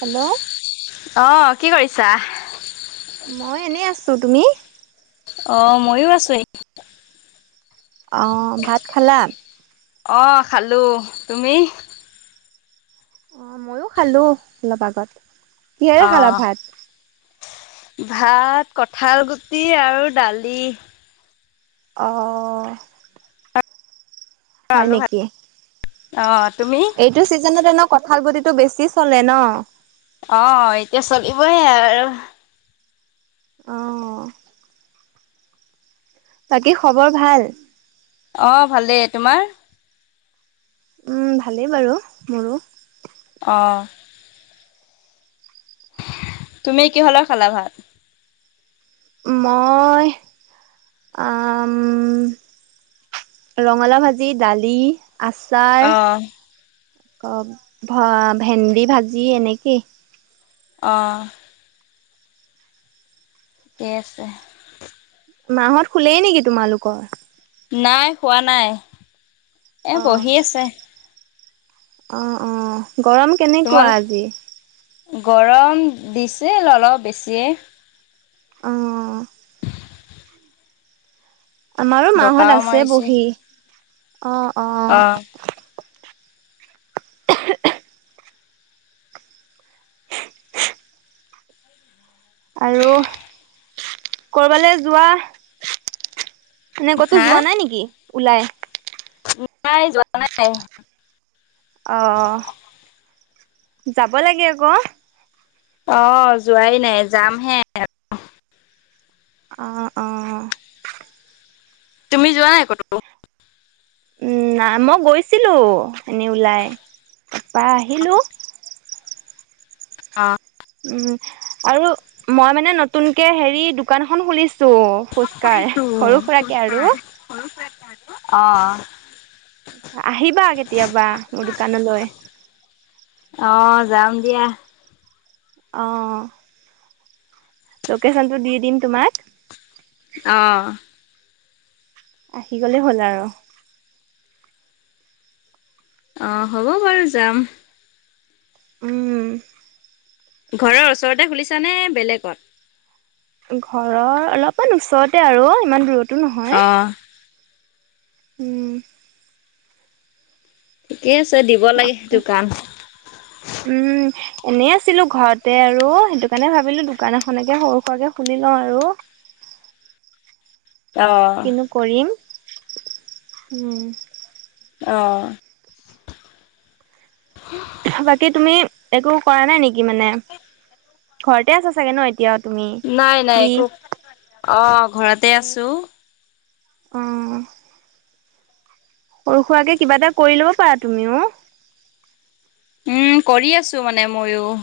Hello. অ কি কৰিছা। মই এনেই আছোঁ তুমি। অ মইয়ো আছো এ। অঁ ভাত খালা। অঁ খালোঁ তুমি। অ মইয়ো খালো অলপ আগত। কিহেৰে খালা অঁ' ভাত ভাত কঠাল গুটি আৰু দালি। অ অ' অ' হয় আলু ভাজি। নেকি? অ', তুমি? এইট- টো চিজনতে এনেও কঁঠাল গুতিটো বেছি চলে ন। অঁ' এতিয়া চলিবইে আৰু। অঁ' বাকী খবৰ ভাল? অঁ ভালেই, তোমাৰ? উম' ভালেই বাৰু মোৰো। অঁ' তুমি কিহৰ লগত খালা ভাত? মইহ আম- ৰঙালাও ভাজি দালি আচ- আচাৰ অ'। আক ভ ভেন্দি ভাজি এনেকেই। যা- অঁ' ঠিকে আছে। মাঁহত শুলেই নেকি তোমালোকৰ? নাই শুৱা নাই, এ বহি আছে। অঁ অঁ গৰম কেনেকুৱা তোমালোক আজি? গৰম দিছিল অলপ বেছিয়ে। অঁ' আমাৰো মাঁহত বতাহও আছে মাৰিছিল বহি, অঁ অঁ। অ', [unintelligible] আৰু কৰবালে যোৱা? নে ক'তো হা? যোৱা নাই নেকি ওলাই? ওলাই যোৱা নাই। অ অ' যাব লাগে আক। অ' যোৱাই নাই যামহে। অঁ অঁ' তুমি যোৱা নাই ক'তো? উম' না মই গৈছিলোঁ এনেই ওলাই তাপা আহিলোঁ। অঁ' উম' আৰু মই মানে নতুনকে হেৰি দোকান এখন খুলিছো, ফুচ- কাৰ সৰু-সুৰাকে আৰু। অঁ অঁ' আহিবা কেতিয়াবা, মোৰ দোকানলৈ। অঁ' যাম দিয়া। অঁ' লোকেশ্যনটো দি দিম তোমাক। অঁ' আহি গ'লেই হ'ল আৰু। অঁ' হ'ব বাৰু যাম। উম'। ঘৰৰ ওচৰতে খুলিছা নে, বেলেগত? ঘৰৰ অলপমান ওচৰতে আৰু, ইমান দূৰতো নহয়। অ', উম। ঠিকে আছে, দিব লাগে আকৌ দোকান। উম। এনেই আছিলো, ঘৰতে আৰু সেইটো কাৰণে ভাবিলো দোকান এখনকে সৰু-সুৰাকে খুলি লওঁ আৰু। অ'। কিনো কৰিম, উম। অ'। বাকী তুমি একো কৰা নাই নেকি মানে, ঘৰতে আছা চাগে ন এতিয়া? নাই নাই একো, অ' ঘৰতে আছো। অহ'। সৰু-সুৰাকে কিবা এটা কৰি ল'ব পাৰা তুমিও। উম কৰি আছো মানে, মইয়ো।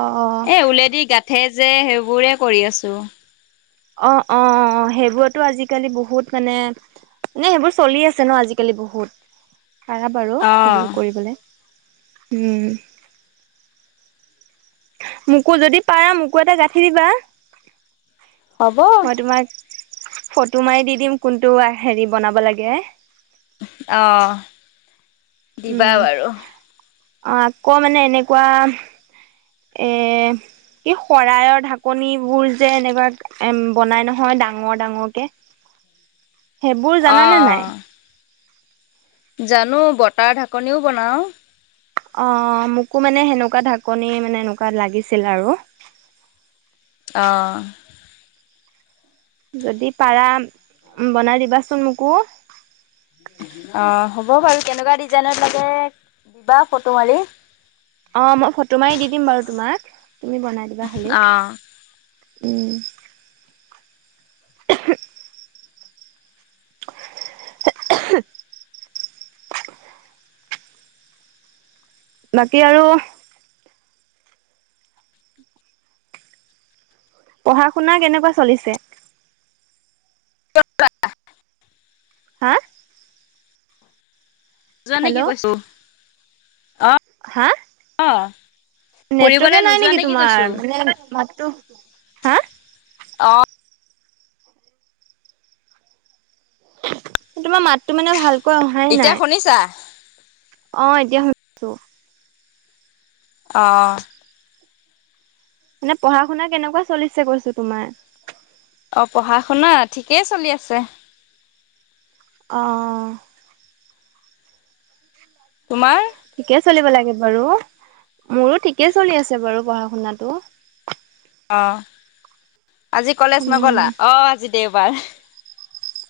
অহ''। এ উলেদি গাঠে যে, সেইবোৰে কৰি আছো। অঁ অঁ সেইবোৰটো আজিকালি বহুত মানে নে সেইবোৰ চলি আছে ন আজিকালি বহুত। পাৰা বাৰু, অ'। সেইবিলাক কৰিবলে, উম। মোকো যদি পাৰ, মোকো এটা গাঁঠি দিবা, হ'ব। মই তোমাক ফটো মাৰি দি দিম কোনটো আ, হেৰি বনাব লাগে। অহ দিবা বাৰু। অহ' আকৌ মানে এনেকুৱা এহ এই শৰাইয়ৰ ঢাকনিবোৰ যে, এনেকুৱা এম বনাই নহয় ডাঙৰ, ডাঙৰকে, সেইবোৰ অ', জানানে নাই? অ', জানো বতাৰ ঢাকনিও বনাওঁ। অ', ' মোকো মানে সেনেকুৱা ঢাকনি মানে, এনেকুৱা লাগিছিল আৰু। অহ। যদি পাৰা বনাই দিবাচোন মোকো। অ' হ'ব বাৰু, কেনেকুৱা ডিজাইনত লাগে দিবা ফটো মাৰি। অ' মই ফটো মাৰি দি দিম বাৰু তোমাক, তুমি বনাই দিবা খালি, অ', উম্। [inaudible] [unintelligible] বাকী আৰু পঢ়া-শুনা কেনেকুৱা চলিছে? [unintelligible] হাঁ? যোৱা নে হেল্ল' কি কৈছো? অ', হা হ। নেটৱৰ্কে নাই নেকি তোমাৰ? মানে মাতটো, হা? অ', তোমাৰ মাতটো মানে ভাল এতিয়া শুনিছা? অ', এতিয়া শুনিছো। অঁ। মানে পঢ়া-শুনা কেনেকুৱা চলিছে, কৈছোঁ তোমাৰ? অ', পঢ়া-শুনা? ঠিকেই চলি আছে। অ', অ', অ'। তোমাৰ? ঠিকে চলিব লাগে বাৰু! মোৰো ঠিকে চলি আছে বাৰু পঢ়া শুনাটো। অ', আজি কলেজ উম নগ'লা? অ', আজি দেওবাৰ।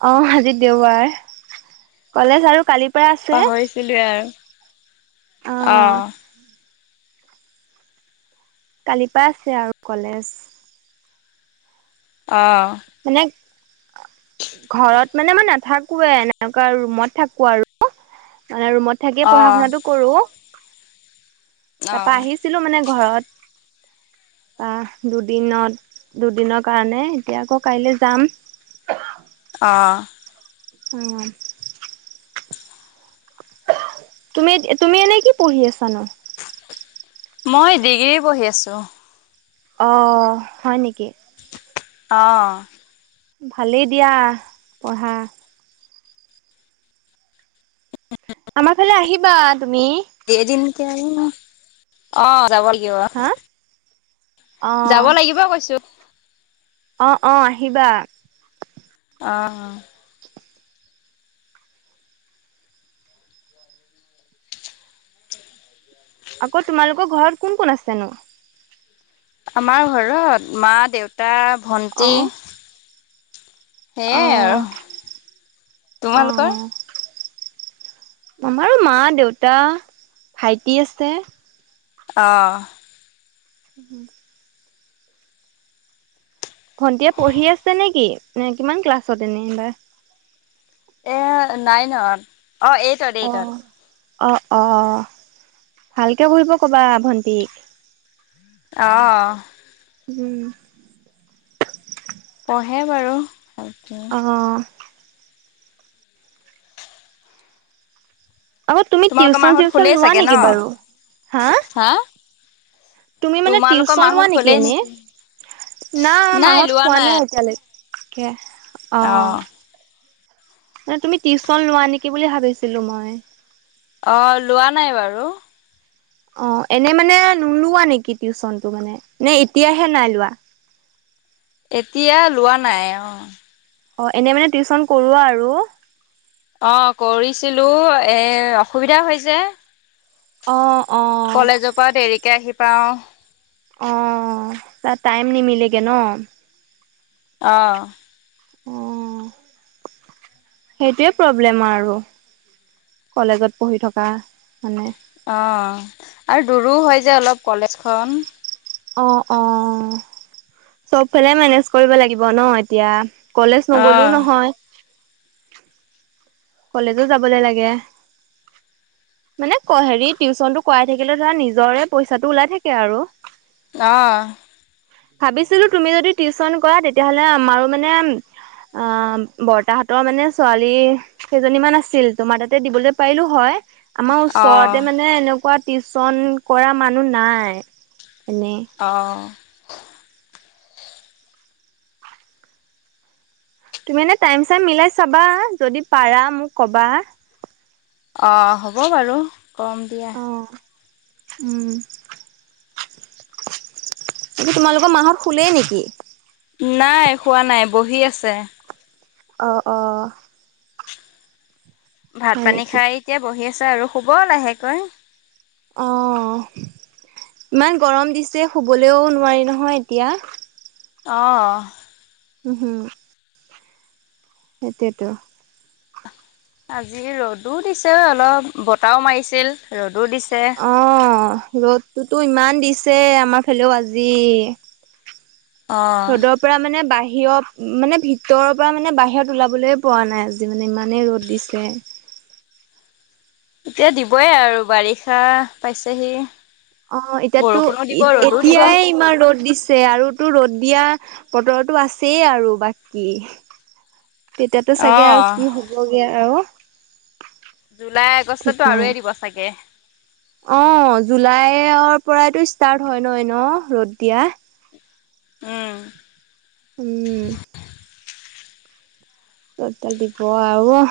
অ', আজি দেওবাৰ। কলেজ আৰু কালি। পাহৰিছিলোৱে আৰু! অ',। কালিৰ পৰা আছে আৰু কলেজ। অ',। মানে, ঘৰত মানে মই নাথাকোৱে। এনেকুৱা ৰুমত থাকোঁ আৰু মানে ৰুমত থাকিয়ে পঢ়া- অ', শুনাটো কৰোঁ। তাৰপা অ', আহিছিলো মানে ঘৰত। আহ দুদিনত, দুদিনৰ কাৰণে। এতিয়া আকৌ, কাইলৈ যাম। অ',। [inaudible] তুমি, তুমি এনেই কি পঢ়ি আছানো? মই ডিগ্ৰী পঢ়ি আছোঁ। অ', হয় নেকি? অ',। ভালেই দিয়া, পঢ়া। আমাৰফালে আহিবা তুমি! [unintelligible] অ', যাব লাগিব। হা অ যাব লাগিব কৈছোঁ। অ', - অ', আহিবা। অ',। [inaudible] আকৌ তোমালোকৰ ঘৰত কোন, কোন আছেনো? আমাৰ ঘৰত! মা-দেউতা, অ ভণ্টি। আৰু। অ', - তোমালোকৰ? অ',। আমাৰো মা-দেউতা, ভাইটি আছে। অ',। [inaudible] ভণ্টিয়ে পঢ়ি আছে নেকি? কিমান ক্লাছত এনে এইবাৰ? এ, নাইনত। অ', এইটত এইটত। অ', অ', অ', ভালকে পঢ়িব ক'বা ভণ্টিক। অ',। [inaudible] পঢ়ে বাৰু! অ আকৌ, তুমি তোমালোকৰ টিউশ্যন- মাহত চিউশ্যন শুলেই লোৱা চাগে ন? নেকি বাৰু? হা! তুমি মানে তোমালোকৰ টিউশ্যন লোৱা মাহত নেকি শুলেই এনে? না, নাই মাঁহত শুৱা নাই, এতিয়ালৈকে! অ অঁ'। মানে তুমি টিউচন লোৱা নেকি বুলি ভাবিছিলো মই। অ লোৱা নাই বাৰু। অঁ এনে মানে নোলোৱা নেকি টিউচন টো মানে? নে এতিয়াহে নাই লোৱা? এতিয়া লোৱা নাই অ। অ এনেই মানে টিউশচন কৰোৱা আৰু। অ কৰিছিলোঁ এ অসুবিধা হয় যে। অ অ পুৰা দেৰিকে আহি পাওঁ। অ তা টাইম নিমিলেগে ন। অ অ সেইটোৱে প্ৰব্লেম আৰু। কলেজত পঢ়ি থকা মানে অ আৰু দূৰো হয় যে অলপ কলেজখন। অ অ, চবফালে মেনেজ কৰিব লাগিব ন এতিয়া। কলেজ নগলেও অ', নহয়। কলেজো যাবলে লাগে। মানে হেৰি টিউশচনটো কৰাই থাকিলে ধৰা নিজৰে পইচাটো ওলাই থাকে আৰু। অ ভাবিছিলোঁ তুমি যদি টিউচন কৰা তেতিয়াহ'লে আমাৰো মানে আ বৰ্তাহঁতৰ মানে ছোৱালী কেইজনী মান আছিল, তোমাৰ তাতে দিবলে পাৰিলোঁ হয়, আমাৰ ওচৰতে অ', মানে এনেকুৱা টিউচন কৰা মানুহ নাই, এনেই অহ তুমি এনেই টাইম-চাইম মিলাই চাবা যদি পাৰা মোক কবা। অ হ'ব বাৰু কম দিয়া। অ উম! আজি তোমালোকৰ মাহত শুলেই নেকি? নাই শুৱা নাই বহি আছে। অ অ ভাত হয় পানী নেকি খাই এতিয়া বহি আছে আৰু শুব লাহেকৈ। অহ, ইমান গৰম দিছে শুবলৈও নোৱাৰি নহয় এতিয়া। অ। উম হুম। সেইটোৱেতো। আজি ৰ'দো দিছে অলপ বতাহও মাৰিছিল ৰ'দো দিছে। অ ৰ'দটোতো ইমান দিছে আমাৰ ফালেও আজি। অ', ৰদপ পৰা মানে বাহিৰত মানে ভিতৰৰ পৰা মানে বাহিৰত ওলাবলৈ পোৱা নাই আজি মানে ইমানে ৰ'দ। দিছে। এতিয়া দিবই আৰু বাৰিষা পাইছেহি। অ এতিয়াতো বৰষুণো দিব ৰ'দো দিব এতিয়াই ইমান ৰ'দ দিছে আৰু তো ৰ'দ দিয়া বতৰতো আছেই আৰু বাকী। তেতিয়াতো চাগে আৰু অ'। কি হ'বগে আৰু। জুলাই ঠিক আগষ্টতো নাই। আৰুয়ে দিব চাগে। অ জুলাইৰ পৰাইতো ষ্টাৰ্ট হয় ন ন ৰ'দ দিয়া। উম! উম, [inaudible] ৰ'দ দাল দিব আৰু ন।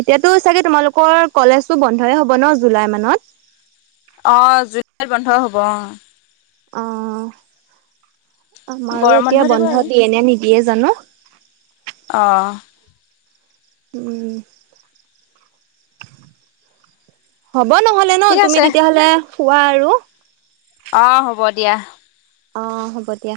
এতিয়াতো চাগে তোমালোকৰ কলেজতো বন্ধই হ'ব ন জুলাই মানত। অ জুলাইত বন্ধ হব অ অ আমাৰো গৰম এতিয়া দিব আৰু বন্ধ দিয়ে নে নিদিয়ে জানো অ উম হ'ব নহলে ন ঠিক তুমি আছে। তেতিয়াহলে শুৱা আৰু অ হ'ব দিয়া অ হ'ব দিয়া